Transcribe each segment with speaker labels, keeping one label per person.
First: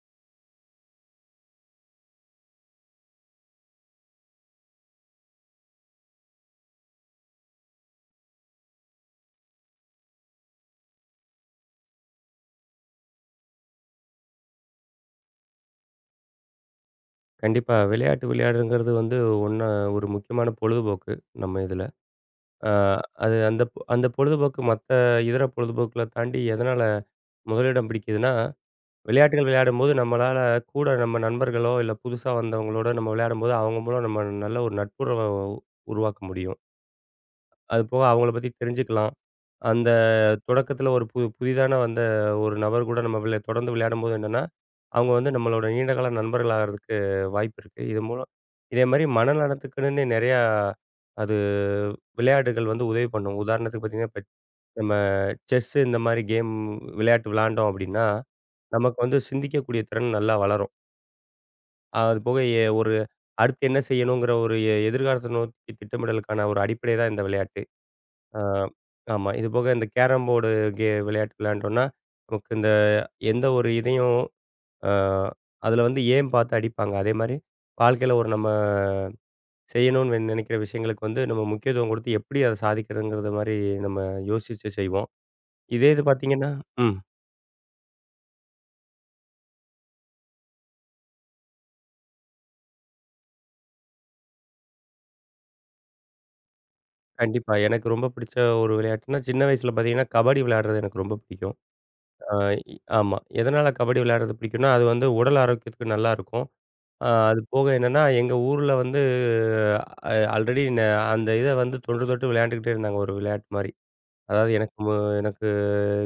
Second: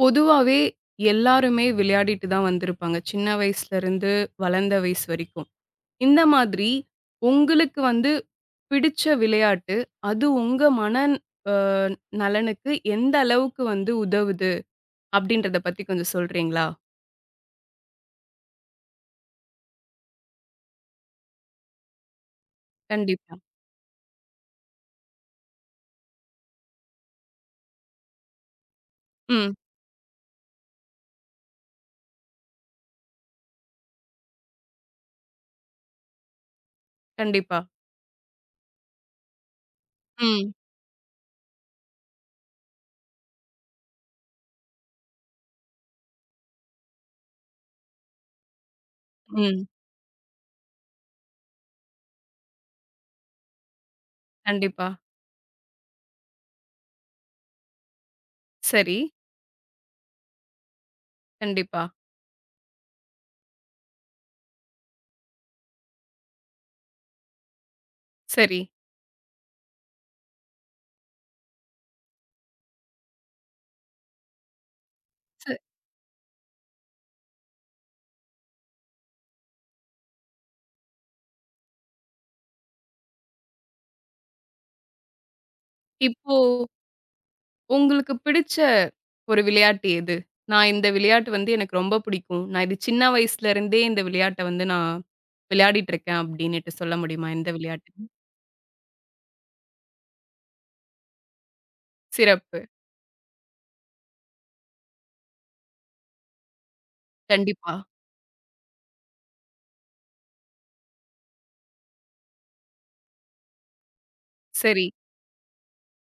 Speaker 1: பொதுவாவே எல்லாருமே விளையாடிட்டு தான் வந்திருப்பாங்க. சின்ன வயசுலருந்து வளர்ந்த வயசு வரைக்கும். இந்த மாதிரி உங்களுக்கு வந்து பிடிச்ச விளையாட்டு, அது உங்க மனன் அ நலனுக்கு எந்த அளவுக்கு வந்து உதவுது? அப்படின்றத பத்தி கொஞ்சம் சொல்றீங்களா?
Speaker 2: கண்டிப்பா. விளையாட்டு விளையாடுறதுங்கிறது வந்து ஒண்ணா ஒரு முக்கியமான பொழுதுபோக்கு, நம்ம இதுல. அ அது
Speaker 1: கண்டிப்பா.
Speaker 2: அந்த பொழுதுபோக்கு மத்த இதர பொழுதுபோக்குகள தாண்டி எதனால முதலிடம் பிடிக்குதுன்னா, விளையாட்டுகள்
Speaker 1: ம்.
Speaker 2: விளையாடும்போது நம்மளால கூட நம்ம நண்பர்களோ, இல்ல புதுசா வந்தவங்களோட நம்ம விளையாடும்போது, அவங்க மூலம் நம்ம நல்ல ஒரு நட்புறவ உருவாக்க முடியும்.
Speaker 1: கண்டிப்பா.
Speaker 2: அது போக அவங்கள பத்தி தெரிஞ்சுக்கலாம். அந்த
Speaker 1: ம்.
Speaker 2: தொடக்கத்தில ஒரு புதிதான வந்த ஒரு நபர் கூட நம்ம தொடர்ந்து விளையாடும்போது என்னன்னா, அவங்க வந்து நம்மளோட நீண்டகால நண்பர்கள் ஆகறதுக்கு வாய்ப்பு இருக்கு. இது மூலம் இதேமாரி
Speaker 1: ம்.
Speaker 2: மனநலத்துக்குன்னு நெறையா அது விளையாட்டுகள் வந்து உதவி பண்ணும். உதாரணத்துக்கு பார்த்தீங்கன்னா, இப்ப
Speaker 1: கண்டிப்பா.
Speaker 2: நம்ம செஸ் இந்தமாரி கேம் விளையாட்டு விளையாண்டோம் அப்பிடின்னா,
Speaker 1: சரி.
Speaker 2: நமக்கு வந்து சிந்திக்கக்கூடிய திறன் நல்லா வளரும்.
Speaker 1: கண்டிப்பா.
Speaker 2: அது போக ஒரு அடுத்து என்ன செய்யணுங்கிற ஒரு எதிர்காலத்த நோக்கி திட்டமிடலுக்கான ஒரு அடிப்படை தான் இந்த விளையாட்டு. ஆ,
Speaker 1: சரி.
Speaker 2: ஆமா. இது போக இந்த கேரம் போர்டு விளையாட்டு விளையாண்டோம்னா, நமக்கு இந்த எந்த ஒரு இதையும் அ
Speaker 1: ச
Speaker 2: அதில வந்து ஏம் பார்த்து அடிப்பாங்க. அதேமாரி வாழ்க்கையில ஒரு நம்ம செய்யணும்னு நெனைக்கிற விஷயங்களுக்கு வந்து நம்ம முக்கியத்துவம் கொடுத்து எப்படி அத சாதிக்கிறதுங்கிறது மாரி நம்ம யோசிச்சு செய்வோம். இதே இது
Speaker 1: இப்போ
Speaker 2: பார்த்தீங்கன்னா. ம்.
Speaker 1: உங்களுக்கு பிடிச்ச ஒரு விளையாட்டு எது? நான் இந்த விளையாட்டு வந்து எனக்கு ரொம்ப பிடிக்கும். நான் இது சின்ன வயசுலருந்தே இந்த விளையாட்ட வந்து நான் விளையாடிட்டு இருக்கேன் அப்டின்னுட்டு சொல்ல முடியுமா? எந்த
Speaker 2: கண்டிப்பா. எனக்கு
Speaker 1: விளையாட்டு?
Speaker 2: ரொம்ப பிடிச்ச ஒரு விளையாட்டுன்னா, சின்ன வயசுல பார்த்தீங்கன்னா, கபடி விளையாடுறது எனக்கு ரொம்ப பிடிக்கும். ஆ
Speaker 1: சிறப்பு.
Speaker 2: இ ஆமா. எதனால கபடி விளையாடுறது பிடிக்கும்னா, அது வந்து உடல் ஆரோக்கியத்துக்கு நல்லாருக்கும். அது போக
Speaker 1: கண்டிப்பா.
Speaker 2: என்னன்னா, எங்க ஊர்ல வந்து ஆல்ரெடி அந்த இத வந்து தொன்று தொட்டு விளையாண்டுக்கிட்டே இருந்தாங்க. ஒரு விளையாட்டு மாரி. அதாவது
Speaker 1: சரி,
Speaker 2: எனக்கு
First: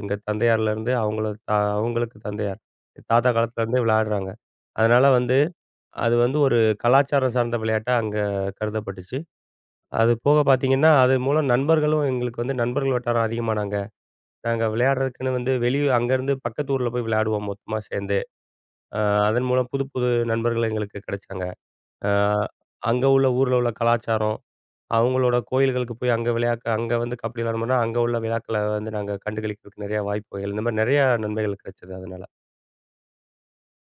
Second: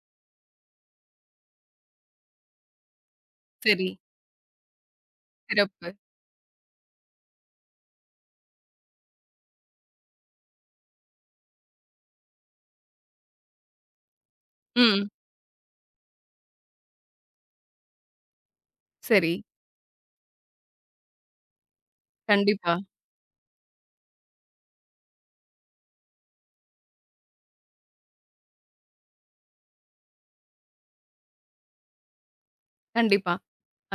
Speaker 2: எங்க தந்தையார்லேருந்து அவங்களுக்கு தந்தையார். தாத்தா காலத்துலேருந்தே
Speaker 1: சரி.
Speaker 2: விளையாடுறாங்க. அதனால வந்து
Speaker 1: சிறப்பு.
Speaker 2: அது வந்து ஒரு கலாச்சாரம் சார்ந்த விளையாட்டா அங்க கருதப்பட்டுச்சு. அது போக பார்த்தீங்கன்னா, அது மூலம் நண்பர்களும் எங்களுக்கு வந்து நண்பர்கள் வட்டாரம் அதிகமானாங்க. நாங்க
Speaker 1: ம்.
Speaker 2: விளையாடுறதுக்குன்னு வந்து அங்கேருந்து பக்கத்து ஊர்ல போய் விளையாடுவோம் மொத்தமா சேர்ந்து. அ
Speaker 1: சரி.
Speaker 2: அதன் மூலம் புது புது நண்பர்கள் எங்களுக்கு கிடைச்சாங்க. அ
Speaker 1: கண்டிப்பா,
Speaker 2: அங்க உள்ள ஊர்ல உள்ள கலாச்சாரம், அவங்களோட கோயில்களுக்கு போய் அங்க வந்து கபடி விளையாடணும்னா, அங்க உள்ள விழாக்கள வந்து நாங்க கண்டுகளிக்கிறதுக்கு நிறையா வாய்ப்புகள், இந்த மாரி நிறையா நன்மைகள் கிடைச்சது அதனால.
Speaker 1: கண்டிப்பா.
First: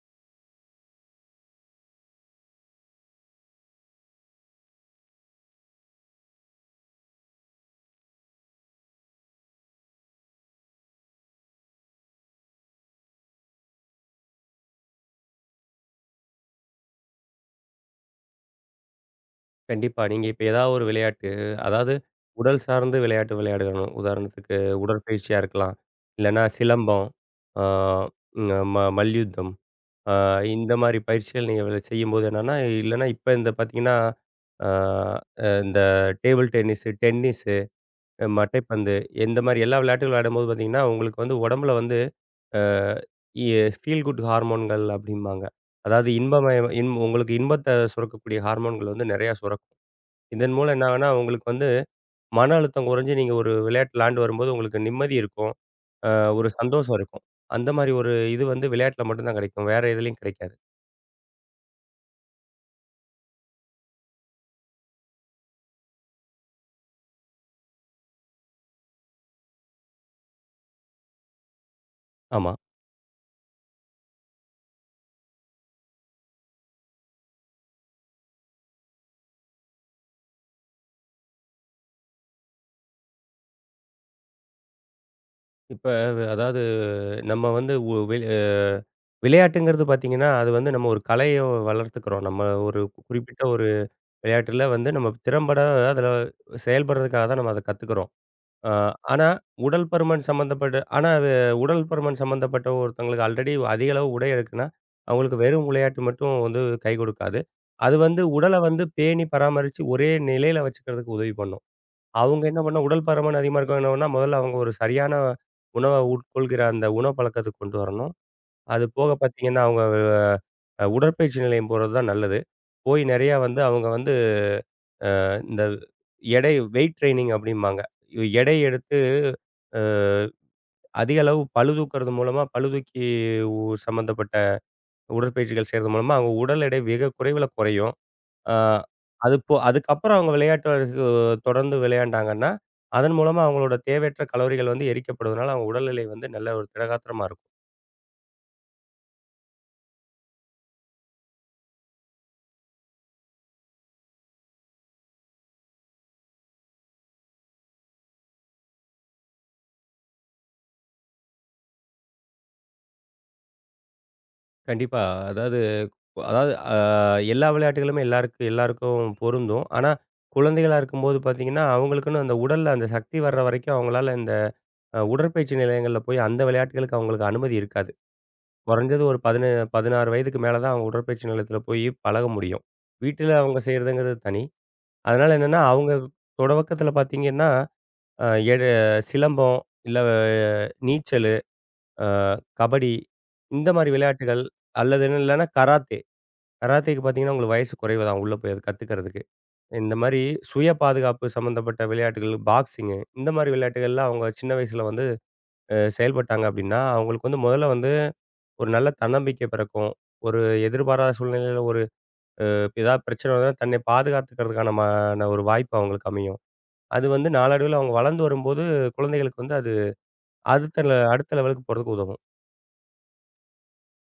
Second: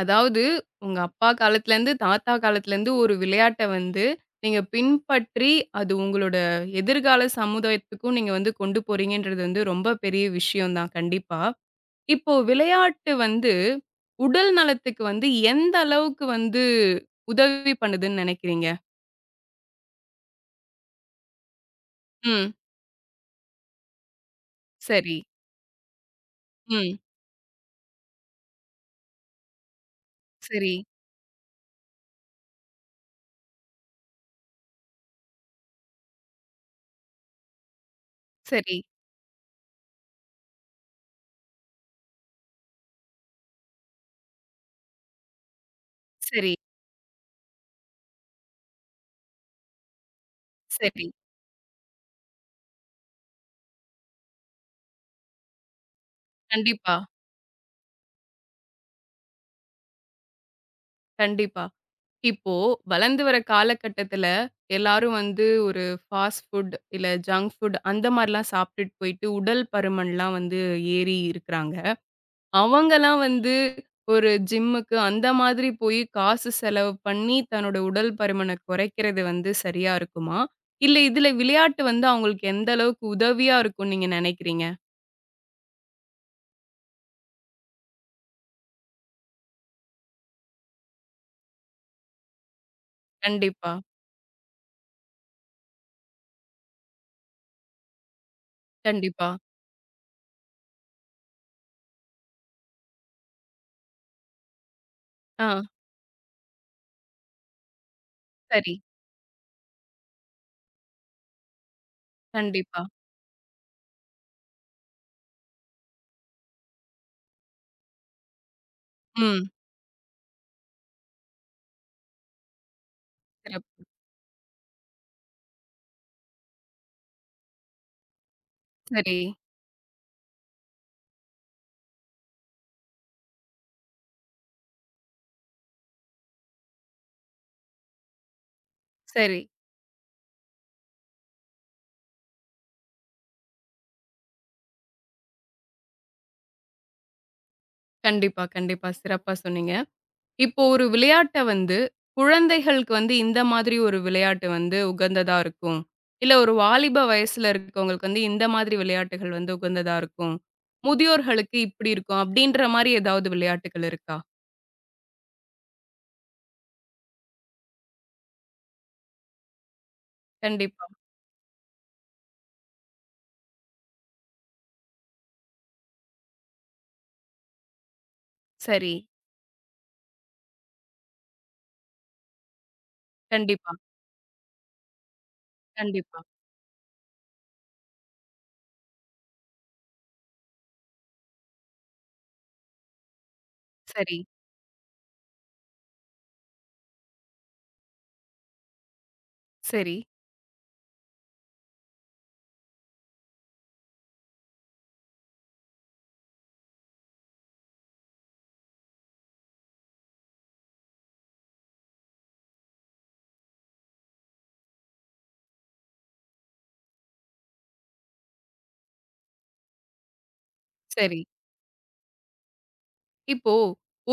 Speaker 1: அதாவது உங்க அப்பா காலத்துலருந்து, தாத்தா காலத்துலருந்து ஒரு விளையாட்ட வந்து நீங்க பின்பற்றி, அது உங்களோட எதிர்கால சமுதாயத்துக்கும் நீங்க வந்து கொண்டு போறீங்கன்றது வந்து ரொம்ப பெரிய விஷயம் தான். கண்டிப்பா. இப்போ விளையாட்டு வந்து, உடல் நலத்துக்கு வந்து எந்த அளவுக்கு வந்து உதவி பண்ணுதுன்னு நினைக்கிறீங்க?
Speaker 2: கண்டிப்பா. நீங்க இப்ப ஏதாவது ஒரு விளையாட்டு, அதாவது
Speaker 1: ம்.
Speaker 2: உடல் சார்ந்து விளையாட்டு விளையாடணும். உதாரணத்துக்கு
Speaker 1: சரி.
Speaker 2: உடற்பயிற்சியா இருக்கலாம். இல்லன்னா
Speaker 1: ம்.
Speaker 2: சிலம்பம், ஆ ம மல்யுத்தம், அ இந்த
Speaker 1: சரி,
Speaker 2: மாரி பயிற்சிகள் நீங்க செய்யும்போது என்னன்னா, இல்லன்னா இப்ப இந்த பார்த்தீங்கன்னா, ஆ இந்த டேபிள் டென்னிஸு,
Speaker 1: சரி,
Speaker 2: மட்டைப்பந்து. இந்த மாரி எல்லா விளையாட்டுகளும் விளையாடும்போது பார்த்தீங்கன்னா, உங்களுக்கு வந்து உடம்புல வந்து அ இ ஃபீல் குட் ஹார்மோன்கள் அப்டிம்பாங்க. அதாவது
Speaker 1: சரி,
Speaker 2: இன்பமய இன் உங்களுக்கு இன்பத்த சுரக்கக்கூடிய ஹார்மோன்கள் வந்து நெறையா சுரக்கும். இதன் மூலம் என்ன
Speaker 1: சரி.
Speaker 2: ஆகும்னா, உங்களுக்கு வந்து மன அழுத்தம் குறைஞ்சு நீங்க ஒரு விளையாட்டு விளையாண்டு வரும்போது உங்களுக்கு நிம்மதி இருக்கும். அ ஒரு
Speaker 1: கண்டிப்பா,
Speaker 2: சந்தோஷம் இருக்கும். அந்த மாரி ஒரு இது வந்து விளையாட்டுல மட்டும் தான் கிடைக்கும். வேற எதுலயும் கிடைக்காது.
Speaker 1: கண்டிப்பா. இப்போ வளர்ந்து வர காலகட்டத்துல எல்லாரும் வந்து ஒரு ஃபாஸ்ட் ஃபுட், இல்ல ஜங்க் ஃபுட் அந்த மாரிலாம் சாப்பிட்டுட்டு போயிட்டு உடல் பருமன்லாம் வந்து ஏறி இருக்கிறாங்க.
Speaker 2: ஆமா.
Speaker 1: அவங்கலாம் வந்து ஒரு ஜிம்முக்கு அந்த மாதிரி போய் காசு செலவு பண்ணி, தன்னோட உடல் பருமன குறைக்கிறது வந்து சரியா இருக்குமா? இல்ல இதுல விளையாட்டு வந்து அவங்களுக்கு எந்த அளவுக்கு உதவியா இருக்கும்னு நீங்க நினைக்கிறீங்க?
Speaker 2: இப்ப அதாவது நம்ம வந்து ஒ வி விளையாட்டுங்கிறது பார்த்தீங்கன்னா, அது வந்து நம்ம ஒரு கலைய வளர்த்துக்கிறோம். நம்ம ஒரு குறிப்பிட்ட ஒரு
Speaker 1: கண்டிப்பா,
Speaker 2: விளையாட்டுல வந்து நம்ம திறம்பட அதில செயல்படுறதுக்காக தான் நம்ம அத கத்துக்கிறோம். அ ஆனா,
Speaker 1: கண்டிப்பா.
Speaker 2: உடல் பருமன் சம்மந்தப்பட்ட ஆனா அது உடல் பருமன் சம்மந்தப்பட்ட ஒருத்தவங்களுக்கு ஆல்ரெடி அதிக அளவு உடை இருக்குன்னா, அவங்களுக்கு
Speaker 1: ஆ,
Speaker 2: வெறும் விளையாட்டு மட்டும் வந்து கை கொடுக்காது. அது வந்து உடல
Speaker 1: சரி.
Speaker 2: வந்து பேணி பராமரிச்சு ஒரே நிலையில வச்சுக்கிறதுக்கு உதவி பண்ணும். அவங்க என்ன பண்ண
Speaker 1: கண்டிப்பா.
Speaker 2: உடல் பருமன் அதிகமா இருக்கவங்க என்ன பண்ணா, முதல்ல அவங்க ஒரு சரியான உணவ உட்கொள்கிற அந்த உணவு பழக்கத்துக்கு கொண்டு வரணும். அது போக
Speaker 1: ம்.
Speaker 2: பார்த்தீங்கன்னா, அவங்க உடற்பயிற்சி நிலையம் போறது தான் நல்லது. போய் நெறையா வந்து
Speaker 1: சிறப்பு.
Speaker 2: அவங்க வந்து இந்த எடை வெயிட் ட்ரெய்னிங் அப்படிம்பாங்க. எடை எடுத்து
Speaker 1: சரி,
Speaker 2: அ அதிக அளவு பளு தூக்குறது மூலமா பளு தூக்கி உ சம்மந்தப்பட்ட உடற்பயிற்சிகள் செய்றது மூலமா அவங்க உடல் எடை குறைவுல குறையும். அ அது
Speaker 1: சரி.
Speaker 2: போ அதுக்கப்புறம் அவங்க விளையாட்டு அ தொடர்ந்து விளையாண்டாங்கன்னா, அதன் மூலமா அவங்களோட தேவையற்ற கலோரிகள் வந்து எரிக்கப்படுவதனால அவங்க உடல்நிலை வந்து நல்ல ஒரு திடகாத்திரமா இருக்கும்.
Speaker 1: கண்டிப்பா, கண்டிப்பா. சிறப்பா சொன்னீங்க. இப்போ ஒரு விளையாட்ட வந்து, குழந்தைகளுக்கு வந்து இந்த மாதிரி ஒரு விளையாட்டு வந்து உகந்ததா இருக்கும். இல்ல ஒரு வாலிப வயசுல இருக்கவங்களுக்கு வந்து இந்த மாதிரி விளையாட்டுகள் வந்து உகந்ததா இருக்கும். முதியோர்களுக்கு இப்படி இருக்கும். அப்படின்ற மாரி ஏதாவது விளையாட்டுகள் இருக்கா?
Speaker 2: கண்டிப்பா. அதாவது அதாவது எல்லா விளையாட்டுகளுமே எல்லாருக்கும் எல்லாருக்கும் பொருந்தும். ஆனா, குழந்தைகளா
Speaker 1: கண்டிப்பா.
Speaker 2: இருக்கும்போது பார்த்தீங்கன்னா, அவங்களுக்குன்னு அந்த உடல்ல அந்த சக்தி வர்ற வரைக்கும் அவங்களால இந்த உடற்பயிற்சி நிலையங்கள்ல போய் அந்த விளையாட்டுகளுக்கு அவங்களுக்கு அனுமதி இருக்காது.
Speaker 1: சரி.
Speaker 2: குறைஞ்சது ஒரு 17 16 வயதுக்கு மேல தான் அவங்க உடற்பயிற்சி நிலையத்துல போய் பழக முடியும். வீட்டில அவங்க
Speaker 1: கண்டிப்பா,
Speaker 2: செய்றதுங்கிறது தனி. அதனால என்னன்னா, அவங்க
Speaker 1: கண்டிப்பா.
Speaker 2: தொடவக்கத்துல பார்த்தீங்கன்னா, அ எடு சிலம்பம், இல்ல நீச்சலு, அ கபடி இந்த மாரி
Speaker 1: சரி,
Speaker 2: விளையாட்டுகள் அல்லது இல்லன்னா கராத்தே. கராத்தேக்கு பார்த்தீங்கன்னா, உங்களுக்கு வயசு குறைவு தான் உள்ள போய் அது கத்துக்கிறதுக்கு. இந்த
Speaker 1: சரி,
Speaker 2: மாரி சுய பாதுகாப்பு சம்மந்தப்பட்ட விளையாட்டுகள், பாக்ஸிங்கு இந்த மாரி விளையாட்டுகள்லாம் அவங்க சின்ன வயசுல வந்து செயல்பட்டாங்க அப்படின்னா, அவங்களுக்கு வந்து முதல்ல வந்து ஒரு நல்ல தன்னம்பிக்கை பிறக்கும். ஒரு எதிர்பாராத சூழ்நிலையில ஒரு ஏதாவது பிரச்சனை வந்தா தன்னை பாதுகாத்துக்கிறதுக்கான ஒரு வாய்ப்பு அவங்களுக்கு அமையும். அது வந்து நாளடைவில அவங்க வளர்ந்து வரும்போது குழந்தைகளுக்கு வந்து அது
Speaker 1: சரி.
Speaker 2: அடுத்த லெவலுக்கு போறதுக்கு உதவும்.
Speaker 1: இப்போ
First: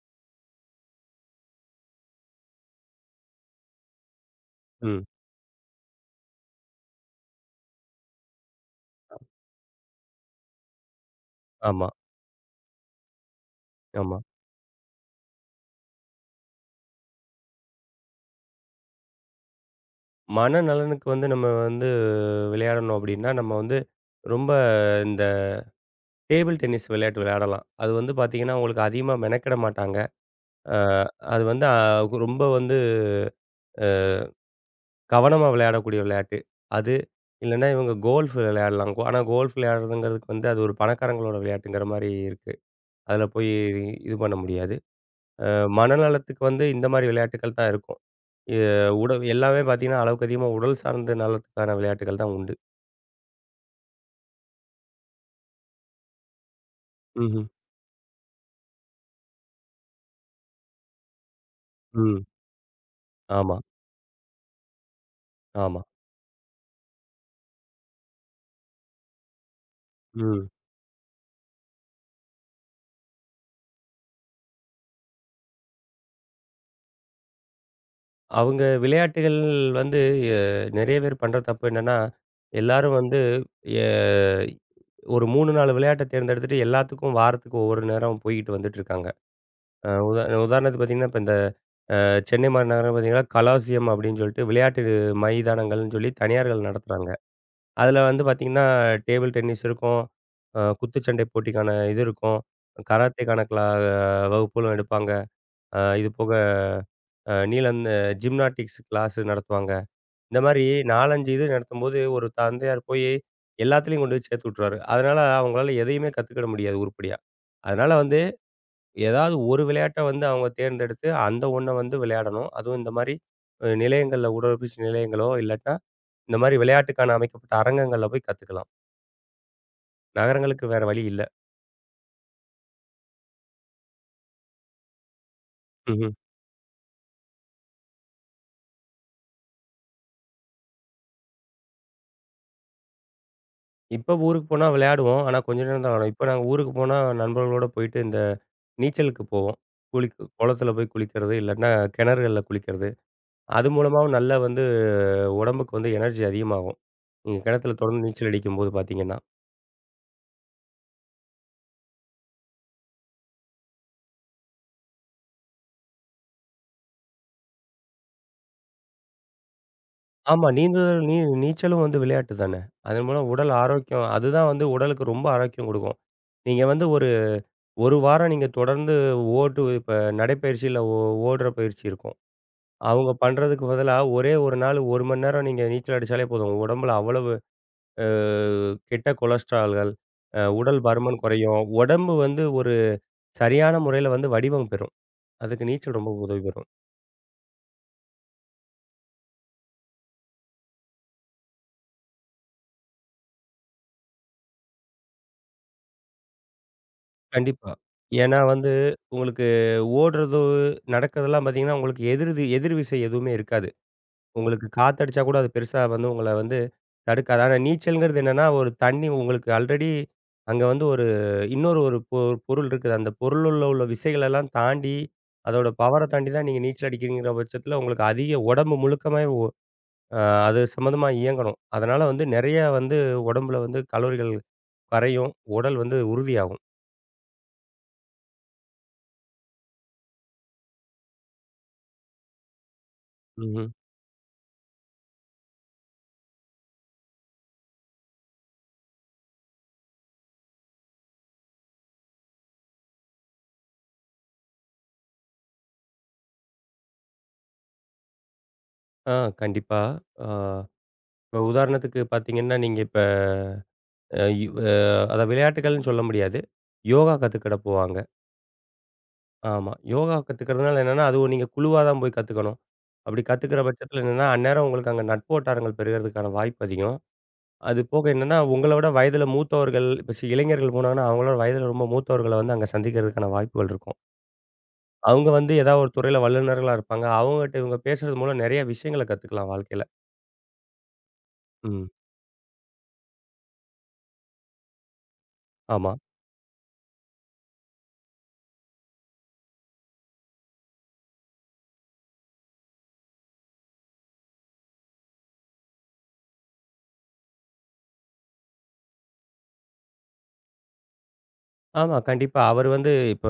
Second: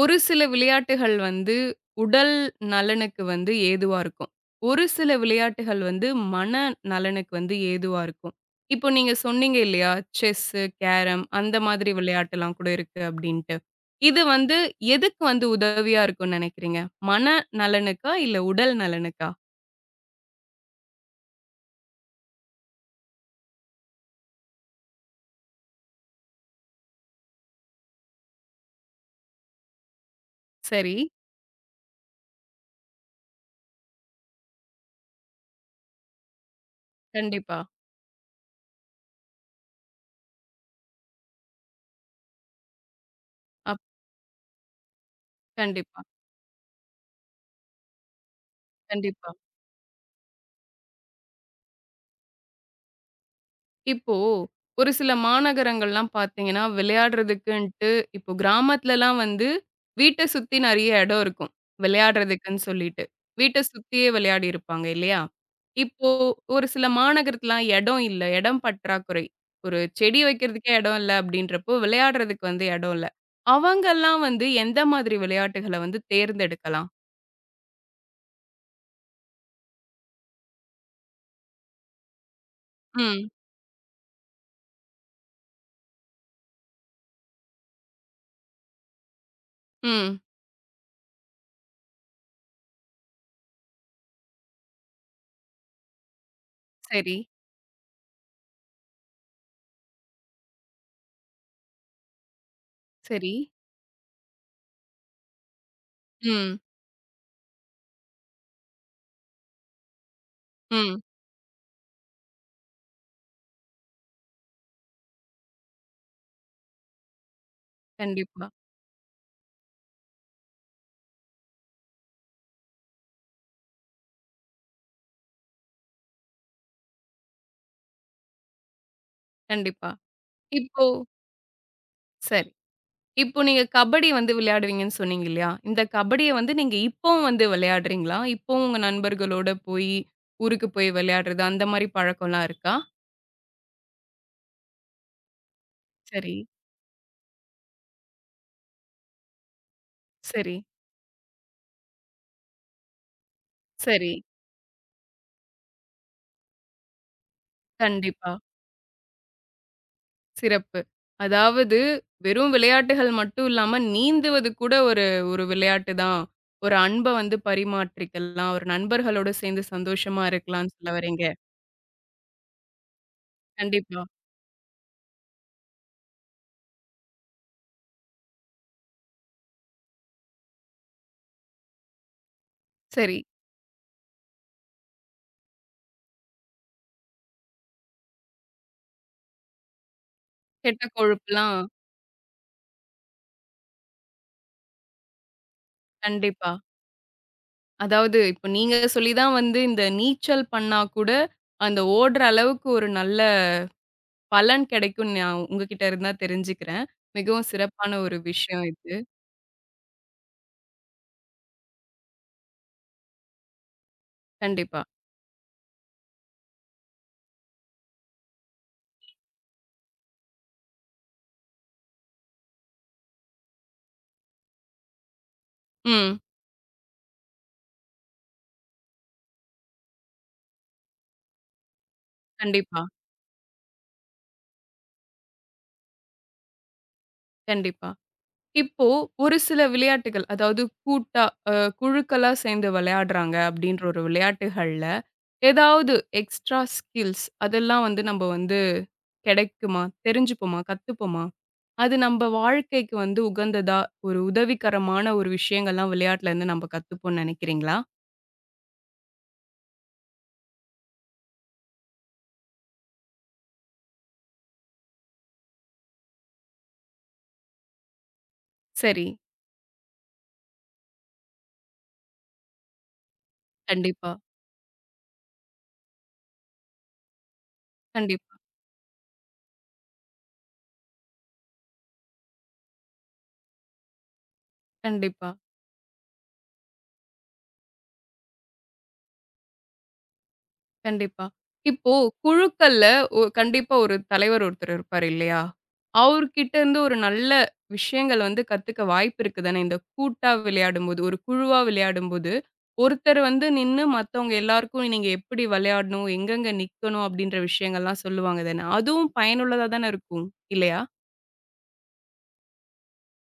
Speaker 1: ஒரு சில விளையாட்டுகள் வந்து உடல் நலனுக்கு வந்து ஏதுவா இருக்கும். ஒரு
Speaker 2: ம்.
Speaker 1: சில விளையாட்டுகள் வந்து மன நலனுக்கு வந்து ஏதுவா இருக்கும். இப்போ நீங்க சொன்னீங்க இல்லையா? செஸ்ஸு, கேரம் அந்த
Speaker 2: ஆமா,
Speaker 1: மாதிரி விளையாட்டுலாம் கூட இருக்கு அப்டின்ட்டு.
Speaker 2: ஆமா.
Speaker 1: இது வந்து எதுக்கு வந்து உதவியா இருக்கும்னு நெனைக்கிறீங்க? மன நலனுக்கா? இல்ல உடல் நலனுக்கா?
Speaker 2: மனநலனுக்கு வந்து நம்ம வந்து விளையாடணும் அப்படின்னா, நம்ம வந்து ரொம்ப இந்த டேபிள் டென்னிஸ் விளையாட்டு விளையாடலாம். அது வந்து பார்த்தீங்கன்னா, உங்களுக்கு அதிகமா மெனக்கெட மாட்டாங்க. அ
Speaker 1: சரி.
Speaker 2: அது வந்து ரொம்ப வந்து அ கவனமா விளையாடக்கூடிய விளையாட்டு. அது
Speaker 1: கண்டிப்பா.
Speaker 2: இல்லன்னா இவங்க கோல்ஃப் விளையாடலாம். ஆனா கோல்ஃப் விளையாடுறதுங்கிறதுக்கு வந்து அது ஒரு பணக்காரங்களோட விளையாட்டுங்கிற மாரி இருக்கு. அதில போய்
Speaker 1: அப்
Speaker 2: இது பண்ண முடியாது. அ
Speaker 1: கண்டிப்பா,
Speaker 2: மனநலத்துக்கு வந்து இந்த மாரி விளையாட்டுக்கள் தான் இருக்கும். எ உடல்
Speaker 1: கண்டிப்பா.
Speaker 2: எல்லாமே பார்த்தீங்கன்னா, அளவுக்கு அதிகமா உடல் சார்ந்த நலத்துக்கான விளையாட்டுகள் தான் உண்டு.
Speaker 1: இப்போ ஒரு சில மாநகரங்கள்லாம் பார்த்தீங்கன்னா,
Speaker 2: ம்ஹ்ம்.
Speaker 1: விளையாடுறதுக்குன்ட்டு இப்போ கிராமத்துலலாம் வந்து வீட்ட சுத்தி நெறைய இடம் இருக்கும்.
Speaker 2: ம்.
Speaker 1: விளையாடுறதுக்குன்னு சொல்லிட்டு.
Speaker 2: ஆமா,
Speaker 1: வீட்ட சுத்தியே விளையாடியிருப்பாங்க இல்லையா?
Speaker 2: ஆமா.
Speaker 1: இப்போ ஒரு சில மாநகரத்துலலாம் இடம் இல்ல. இடம் பற்றாக்குறை. ஒரு செடி
Speaker 2: ம்.
Speaker 1: வைக்கிறதுக்கே இடம் இல்ல அப்படின்றப்போ, விளையாடுறதுக்கு வந்து இடம் இல்ல. அவங்கலாம் வந்து எந்த மாதிரி விளையாட்டுகள வந்து தேர்ந்தெடுக்கலாம்?
Speaker 2: அவங்க விளையாட்டுகள் வந்து எ நெறைய பேர் பண்ற தப்பு என்னன்னா, எல்லாரும் வந்து
Speaker 1: ம்,
Speaker 2: எ ஒரு 3, 4 விளையாட்ட தேர்ந்தெடுத்துட்டு எல்லாத்துக்கும் வாரத்துக்கு ஒவ்வொரு நேரம் போய்க்கிட்டு வந்துட்டு இருக்காங்க. அ
Speaker 1: ம்.
Speaker 2: உதா உதாரணத்துக்கு பார்த்தீங்கன்னா, இப்ப இந்த சென்னை மாநகரம் பார்த்தீங்கன்னா, கலாசியம் அப்படின்னு சொல்லிட்டு விளையாட்டு மைதானங்கள்னு சொல்லி தனியார்கள் நடத்துறாங்க.
Speaker 1: சரி,
Speaker 2: அதில வந்து பார்த்தீங்கன்னா, டேபிள் டென்னிஸ் இருக்கும். குத்துச்சண்டை போட்டிக்கான இது இருக்கும்.
Speaker 1: சரி.
Speaker 2: கராத்தேக்கான கிளா வகுப்புகளும் எடுப்பாங்க. அ இது போக
Speaker 1: ம்,
Speaker 2: அ நீளம் அ ஜிம்னாஸ்டிக்ஸ் கிளாஸ் நடத்துவாங்க. இந்த மாரி
Speaker 1: ம்.
Speaker 2: 4, 5 இது நடத்தும்போது ஒரு தந்தையார் போய் எல்லாத்துலயும் கொண்டு போய் சேர்த்து விட்டுருவாரு. அதனால அவங்களால எதையுமே கத்துக்கிட முடியாது உருப்படியா. அதனால வந்து
Speaker 1: கண்டிப்பா,
Speaker 2: ஏதாவது ஒரு விளையாட்ட வந்து அவங்க தேர்ந்தெடுத்து அந்த ஒண்ண வந்து விளையாடணும். அதுவும் இந்த மாரி நிலையங்கள்ல உடற்பயிற்சி நிலையங்களோ இல்லாட்டா இந்த மாரி விளையாட்டுக்கான அமைக்கப்பட்ட அரங்கங்கள்ல போய் கத்துக்கலாம்.
Speaker 1: கண்டிப்பா.
Speaker 2: நகரங்களுக்கு வேற
Speaker 1: இப்போ
Speaker 2: வழி இல்ல.
Speaker 1: சரி. இப்போ நீங்க கபடி வந்து விளையாடுவீங்கன்னு சொன்னீங்க இல்லையா? இந்த
Speaker 2: ம்ஹ்ம்.
Speaker 1: கபடிய வந்து நீங்க இப்பவும் வந்து விளையாடுறீங்களா? இப்பவும் உங்க நண்பர்களோட போயி, ஊருக்கு போய் விளையாடுறது அந்த மாரி பழக்கம்லாம் இருக்கா?
Speaker 2: இப்ப ஊருக்கு போனா விளையாடுவோம். ஆனா கொஞ்ச நேரம் தான் விளையாடுவோம். இப்ப
Speaker 1: சரி,
Speaker 2: நாங்க ஊருக்கு போனா நண்பர்களோட போயிட்டு இந்த நீச்சலுக்கு போவோம். குளிக்
Speaker 1: சரி,
Speaker 2: குளத்துல போய் குளிக்கிறது, இல்லாட்னா கிணறுகள்ல குளிக்கிறது. அது
Speaker 1: சரி.
Speaker 2: மூலமாவும் நல்ல வந்து உடம்புக்கு வந்து எனர்ஜி அதிகமாகும். நீங்க கிணத்துல தொடர்ந்து நீச்சல்
Speaker 1: கண்டிப்பா.
Speaker 2: அடிக்கும்போது பார்த்தீங்கன்னா.
Speaker 1: சிறப்பு. அதாவது வெறும் விளையாட்டுகள் மட்டும் இல்லாம நீந்துவது கூட ஒரு ஒரு விளையாட்டு தான். ஒரு அன்ப வந்து பரிமாற்றிக்கலாம். ஒரு நண்பர்களோட சேர்ந்து சந்தோஷமா
Speaker 2: ஆமா. ம்.
Speaker 1: இருக்கலாம்ன்னு சொல்ல
Speaker 2: நீந்துதல் நீ
Speaker 1: வர்றீங்க.
Speaker 2: நீச்சலும் வந்து விளையாட்டு தானே! அதன் மூலம் உடல்
Speaker 1: கண்டிப்பா.
Speaker 2: ஆரோக்கியம் அதுதான் வந்து உடலுக்கு ரொம்ப ஆரோக்கியம் குடுக்கும். நீங்க வந்து ஒரு 1 வாரம் நீங்க தொடர்ந்து ஓட்டு இப்ப நடைப்பயிற்சியில ஓ ஓடுற பயிற்சி இருக்கும். அவுங்க
Speaker 1: சரி.
Speaker 2: பண்றதுக்கு பதிலா ஒரே 1 நாள் 1 மணி நேரம் நீங்க நீச்சல் அடிச்சாலே போதும். உங்க உடம்புல அவ்வளவு அ கெட்ட கொலஸ்ட்ரால்கள், உடல்
Speaker 1: கெட்ட
Speaker 2: பருமன் குறையும்.
Speaker 1: கொழுப்புலாம்
Speaker 2: உடம்பு வந்து ஒரு சரியான முறையில வந்து வடிவம் பெறும். அதுக்கு நீச்சல் ரொம்ப உதவி
Speaker 1: கண்டிப்பா.
Speaker 2: பெறும்.
Speaker 1: அதாவது இப்ப நீங்க சொல்லி தான் வந்து இந்த நீச்சல் பண்ணா கூட, அந்த ஓடுற அளவுக்கு ஒரு நல்ல பலன் கிடைக்கும்னு நான் உங்ககிட்ட இருந்து தான் தெரிஞ்சுக்கிறேன். மிகவும்
Speaker 2: கண்டிப்பா.
Speaker 1: சிறப்பான ஒரு
Speaker 2: ஏன்னா
Speaker 1: விஷயம்
Speaker 2: வந்து
Speaker 1: இது.
Speaker 2: உங்களுக்கு ஓடுறது, நடக்கிறதெல்லாம் பார்த்தீங்கன்னா, உங்களுக்கு எதிர்விசை எதுவுமே இருக்காது. உங்களுக்கு
Speaker 1: கண்டிப்பா.
Speaker 2: காத்தடிச்சா கூட அது பெருசா வந்து உங்கள வந்து தடுக்காது. ஆனா நீச்சல்ங்கிறது என்னன்னா, ஒரு தண்ணி உங்களுக்கு ஆல்ரெடி அங்க வந்து ஒரு இன்னொரு ஒரு பொருள் இருக்குது. அந்த பொருளுள்ள உள்ள உள்ள விசைகளெல்லாம் தாண்டி, அதோட பவர
Speaker 1: ம்.
Speaker 2: தாண்டி தான் நீங்க நீச்சல் அடிக்கிறீங்கிற பட்சத்தில உங்களுக்கு அதிக உடம்பு முழுக்கமே ஒ அ அது சம்மந்தமா இயங்கணும். அதனால வந்து நெறைய
Speaker 1: கண்டிப்பா,
Speaker 2: வந்து உடம்புல வந்து கலோரிகள் கரையும். உடல் வந்து உறுதியாகும்.
Speaker 1: கண்டிப்பா. இப்போ ஒரு சில விளையாட்டுகள், அதாவது கூட்டா அ குழுக்களா சேர்ந்து விளையாடுறாங்க
Speaker 2: ம்.
Speaker 1: அப்படின்ற ஒரு விளையாட்டுகள்ல ஏதாவது எக்ஸ்ட்ரா ஸ்கில்ஸ் அதெல்லாம் வந்து நம்ம வந்து கிடைக்குமா? தெரிஞ்சுப்போமா? கத்துப்போமா? அது நம்ப வாழ்க்கைக்கு வந்து உகந்ததா, ஒரு உதவிகரமான ஒரு விஷயங்கள்லாம் விளையாட்டுலருந்து நம்ம கத்துப்போம்னு நெனைக்கிறீங்களா?
Speaker 2: ஆ கண்டிப்பா. ஆ இப்ப உதாரணத்துக்கு பார்த்தீங்கன்னா, நீங்க இப்ப அ யு அ அத விளையாட்டுகள்னு சொல்ல முடியாது. யோகா கத்துக்கிட போவாங்க.
Speaker 1: சரி.
Speaker 2: ஆமா. யோகா கத்துக்கிறதுனால என்னன்னா, அதுவும் நீங்க குழுவா தான் போய் கத்துக்கணும். அப்படி கத்துக்கிற பட்சத்தில
Speaker 1: கண்டிப்பா,
Speaker 2: என்னன்னா, அந்நேரம் உங்களுக்கு அங்க நட்பு வட்டாரங்கள் பெருகுறதுக்கான வாய்ப்பு அதிகம். அது போக
Speaker 1: கண்டிப்பா,
Speaker 2: என்னன்னா, உங்கள விட வயதில மூத்தவர்கள் இப்ப இளைஞர்கள் போனாங்கன்னா, அவங்களோட வயதில ரொம்ப மூத்தவர்கள வந்து அங்க சந்திக்கிறதுக்கான வாய்ப்புகள் இருக்கும். அவங்க
Speaker 1: கண்டிப்பா.
Speaker 2: வந்து ஏதாவது ஒரு துறையில வல்லுனர்களா இருப்பாங்க. அவங்ககிட்ட இவங்க பேசுறது மூலம் நெறைய விஷயங்கள கத்துக்கலாம் வாழ்க்கையில.
Speaker 1: கண்டிப்பா.
Speaker 2: ம்.
Speaker 1: இப்போ குழுக்கள்ல கண்டிப்பா ஒரு தலைவர் ஒருத்தர் இருப்பாரு இல்லையா?
Speaker 2: ஆமா.
Speaker 1: அவர்கிட்ட இருந்து ஒரு நல்ல விஷயங்கள் வந்து கத்துக்க வாய்ப்பு இருக்கு தானே? இந்த கூட்டா விளையாடும்போது, ஒரு குழுவா விளையாடும்போது, ஒருத்தர் வந்து நின்னு மத்தவங்க எல்லாருக்கும் நீங்க எப்படி விளையாடணும்? எங்கெங்க நிக்கணும்? அப்படின்ற விஷயங்கள்லாம் சொல்லுவாங்க தானே? அதுவும் பயனுள்ளதா தானே இருக்கும். இல்லையா?
Speaker 2: ஆமா, கண்டிப்பா. அவரு வந்து இப்ப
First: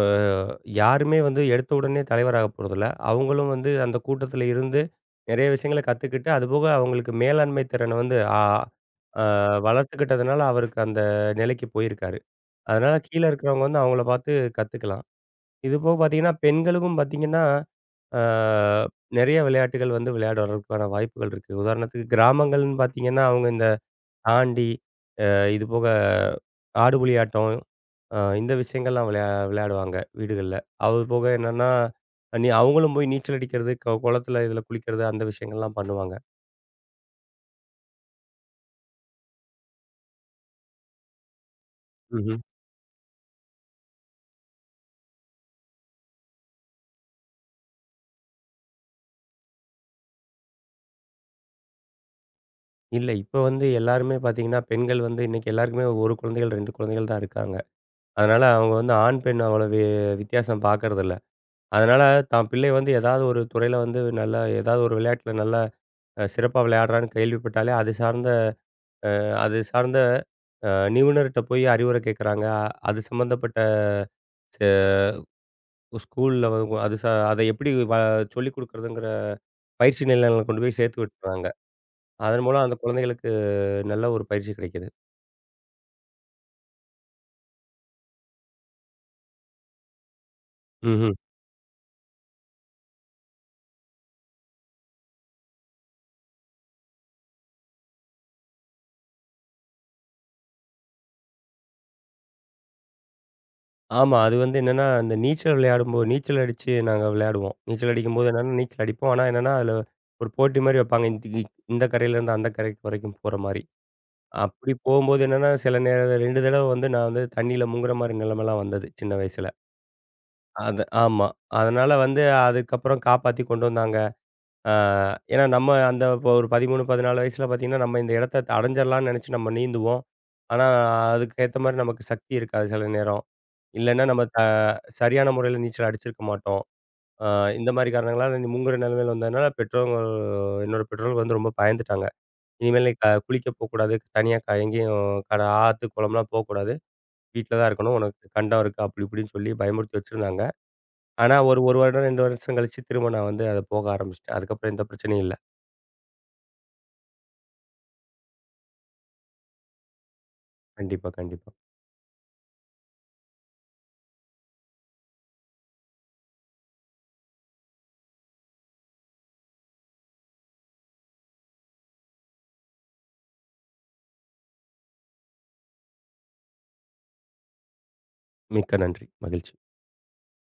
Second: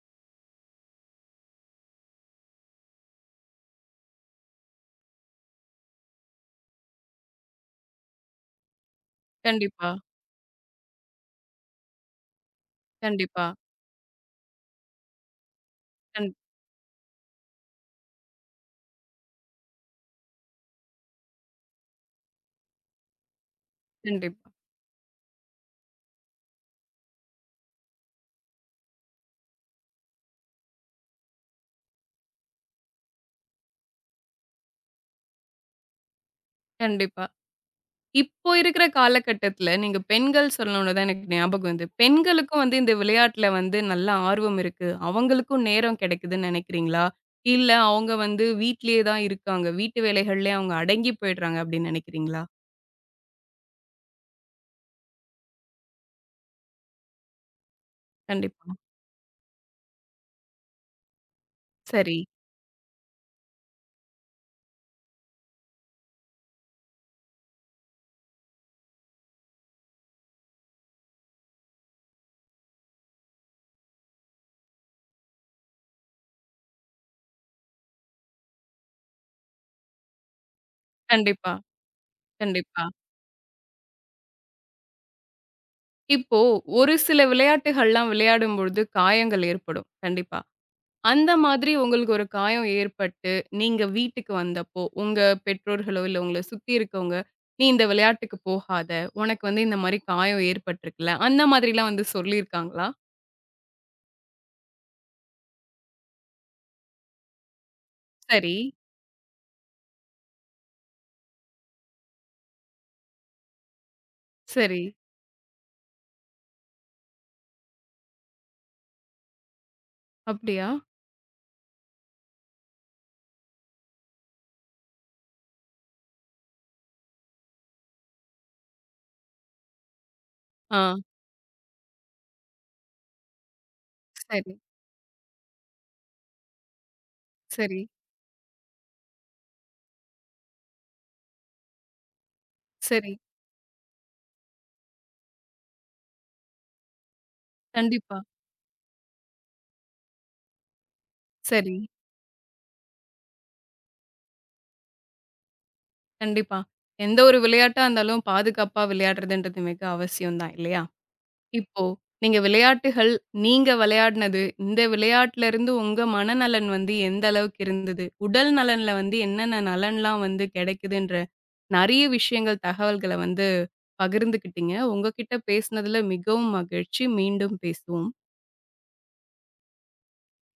Speaker 2: யாருமே வந்து எடுத்த உடனே தலைவராக போறதில்ல. அவங்களும் வந்து அந்த கூட்டத்தில இருந்து நெறைய விஷயங்கள கத்துக்கிட்டு, அதுபோக அவங்களுக்கு மேலாண்மை திறன வந்து ஆ ஆ
Speaker 1: கண்டிப்பா,
Speaker 2: வளர்த்துக்கிட்டதுனால அவருக்கு அந்த நிலைக்கு போயிருக்காரு. அதனால கீழ
Speaker 1: கண்டிப்பா,
Speaker 2: இருக்கிறவங்க வந்து அவங்கள பார்த்து கத்துக்கலாம். இதுபோக
Speaker 1: கண்
Speaker 2: பார்த்தீங்கன்னா, ஆ நெறைய விளையாட்டுகள் வந்து விளையாடுறதுக்கான வாய்ப்புகள் இருக்கு. உதாரணத்துக்கு கிராமங்கள்னு பார்த்தீங்கன்னா, அவங்க இந்த
Speaker 1: கண்டிப்பா,
Speaker 2: தாண்டி, இதுபோக ஆடுபுலி ஆட்டம், இந்த விஷயங்கள்லாம் விளையாடுவாங்க வீடுகள்ல. அது போக என்னன்னா, அவங்களும் போய் நீச்சல் அடிக்கிறது, குளத்துல இதுல குளிக்கிறது அந்த விஷயங்கள்லாம் பண்ணுவாங்க.
Speaker 1: கண்டிப்பா. இப்போ இருக்கிற காலகட்டத்தில, நீங்க பெண்கள் சொன்னோன தான் எனக்கு ஞாபகம் வந்தது.
Speaker 2: ம்ஹ்ம்.
Speaker 1: பெண்களுக்கும் வந்து இந்த விளையாட்டுல வந்து நல்ல ஆர்வம் இருக்கு. அவங்களுக்கும் நேரம் கிடைக்குதுன்னு நினைக்கிறீங்களா? இல்ல அவங்க வந்து வீட்லயே தான் இருக்காங்க. வீட்டு வேலைகள்லயே அவங்க அடங்கி போயிடுறாங்க அப்படின்னு நினைக்கிறீங்களா?
Speaker 2: இல்ல, இப்ப வந்து எல்லாருமே பாத்தீங்கன்னா, பெண்கள் வந்து இன்னைக்கு எல்லாருக்குமே 1 குழந்தைகள், 2 குழந்தைகள் தான் இருக்காங்க. அதனால
Speaker 1: கண்டிப்பா.
Speaker 2: அவங்க வந்து ஆண், பெண் அவ்வளோ வித்தியாசம் பாக்கறதில்ல. அதனால
Speaker 1: சரி.
Speaker 2: தான் பிள்ளை வந்து ஏதாவது ஒரு துறையில வந்து நல்லா ஏதாவது ஒரு விளையாட்டுல நல்லா சிறப்பா விளையாடுறான்னு கேள்விப்பட்டாலே, அது சார்ந்த நிபுணர்ட்ட போய் அறிவுரை கேட்கறாங்க. அது சம்மந்தப்பட்ட செ ஸ்கூல்ல வ அது ச அதை எப்படி சொல்லிக் குடுக்குறதுங்கிற பயிற்சி நிலையங்கள்ல கொண்டு போய் சேர்த்து விட்டுறாங்க.
Speaker 1: கண்டிப்பா,
Speaker 2: அதன் மூலம் அந்த
Speaker 1: கண்டிப்பா.
Speaker 2: குழந்தைகளுக்கு நல்ல ஒரு பயிற்சி கிடைக்குது.
Speaker 1: இப்போ ஒரு சில விளையாட்டுகள்லாம் விளையாடும்பொழுது காயங்கள் ஏற்படும். கண்டிப்பா.
Speaker 2: ம்ஹ்ம்.
Speaker 1: அந்த மாதிரி உங்களுக்கு ஒரு காயம் ஏற்பட்டு, நீங்க வீட்டுக்கு வந்தப்போ, உங்க பெற்றோர்களோ, இல்ல உங்கள சுத்தி இருக்கவங்க, "நீ இந்த விளையாட்டுக்கு போகாத. உனக்கு வந்து இந்த மாரி காயம் ஏற்பட்டுருக்குல்ல." அந்த மாதிரிலாம் வந்து சொல்லியிருக்காங்களா?
Speaker 2: ஆமா. அது வந்து என்னன்னா, இந்த நீச்சல் விளையாடும்போ நீச்சல் அடிச்சு நாங்க விளையாடுவோம். நீச்சல் அடிக்கும்போது
Speaker 1: சரி,
Speaker 2: என்னன்னா, நீச்சல் அடிப்போம். ஆனா என்னன்னா, அதில ஒரு போட்டி மாரி வைப்பாங்க. இந்த கரையிலேருந்து அந்த கரைக்கு வரைக்கும் போற மாரி. அப்படி
Speaker 1: சரி.
Speaker 2: போகும்போது என்னன்னா, சில நேரம் 2 தடவ வந்து நான் வந்து தண்ணீல முங்குற மாரி நிலைமைலாம் வந்தது, சின்ன வயசுல.
Speaker 1: அப்படியா?
Speaker 2: அது ஆமா. அதனால வந்து அதுக்கப்புறம் காப்பாத்தி கொண்டு வந்தாங்க. ஆ, ஏன்னா நம்ம அந்த இப்போ ஒரு 13, 14 வயசுல பார்த்தீங்கன்னா, நம்ம இந்த இடத்த அடைஞ்சிடலாம்னு நினச்சு நம்ம நீந்துவோம். ஆனா,
Speaker 1: ஆ.
Speaker 2: அதுக்கேத்த மாரி நமக்கு சக்தி இருக்காது சில நேரம். இல்லன்னா நம்ம த
Speaker 1: சரி,
Speaker 2: சரியான முறையில நீச்சல் அடிச்சிருக்க மாட்டோம். ஆ இந்த
Speaker 1: சரி,
Speaker 2: மாரி காரணங்களால முங்குற நிலைமையில வந்ததுனால என்னோட பெற்றோர்கள் வந்து ரொம்ப பயந்துட்டாங்க. இனிமேல் நீ
Speaker 1: சரி.
Speaker 2: குளிக்க போக்கூடாது. தனியா எங்கேயும் ஆத்து, குளம்லாம் போக்கூடாது. வீட்ல தான் இருக்கணும்.
Speaker 1: கண்டிப்பா.
Speaker 2: உனக்கு கண்டம் இருக்கு. அப்படி இப்படின்னு சொல்லி பயமுறுத்தி வச்சிருந்தாங்க. ஆனா ஒரு
Speaker 1: சரி,
Speaker 2: 1 வருடம், 2 வருஷம் கழிச்சு திரும்ப நான் வந்து அத போக ஆரம்பிச்சுட்டேன். அதுக்கப்புறம் எந்த பிரச்சனையும் இல்ல.
Speaker 1: கண்டிப்பா. எந்த ஒரு விளையாட்டா இருந்தாலும் பாதுகாப்பா விளையாடுறதுன்றது மிக அவசியம் தான் இல்லையா?
Speaker 2: கண்டிப்பா, கண்டிப்பா.
Speaker 1: இப்போ நீங்க விளையாட்டுகள், நீங்க விளையாடினது, இந்த விளையாட்டுல இருந்து உங்க மனநலன் வந்து எந்த அளவுக்கு இருந்தது? உடல் நலன்ல வந்து என்னென்ன நலன்லாம் வந்து கிடைக்குதுன்ற நெறைய விஷயங்கள், தகவல்கள வந்து பகிர்ந்துக்கிட்டீங்க. உங்க கிட்ட பேசினதுல மிகவும் மகிழ்ச்சி. மீண்டும் பேசுவோம்.
Speaker 2: மிக்க நன்றி. மகிழ்ச்சி.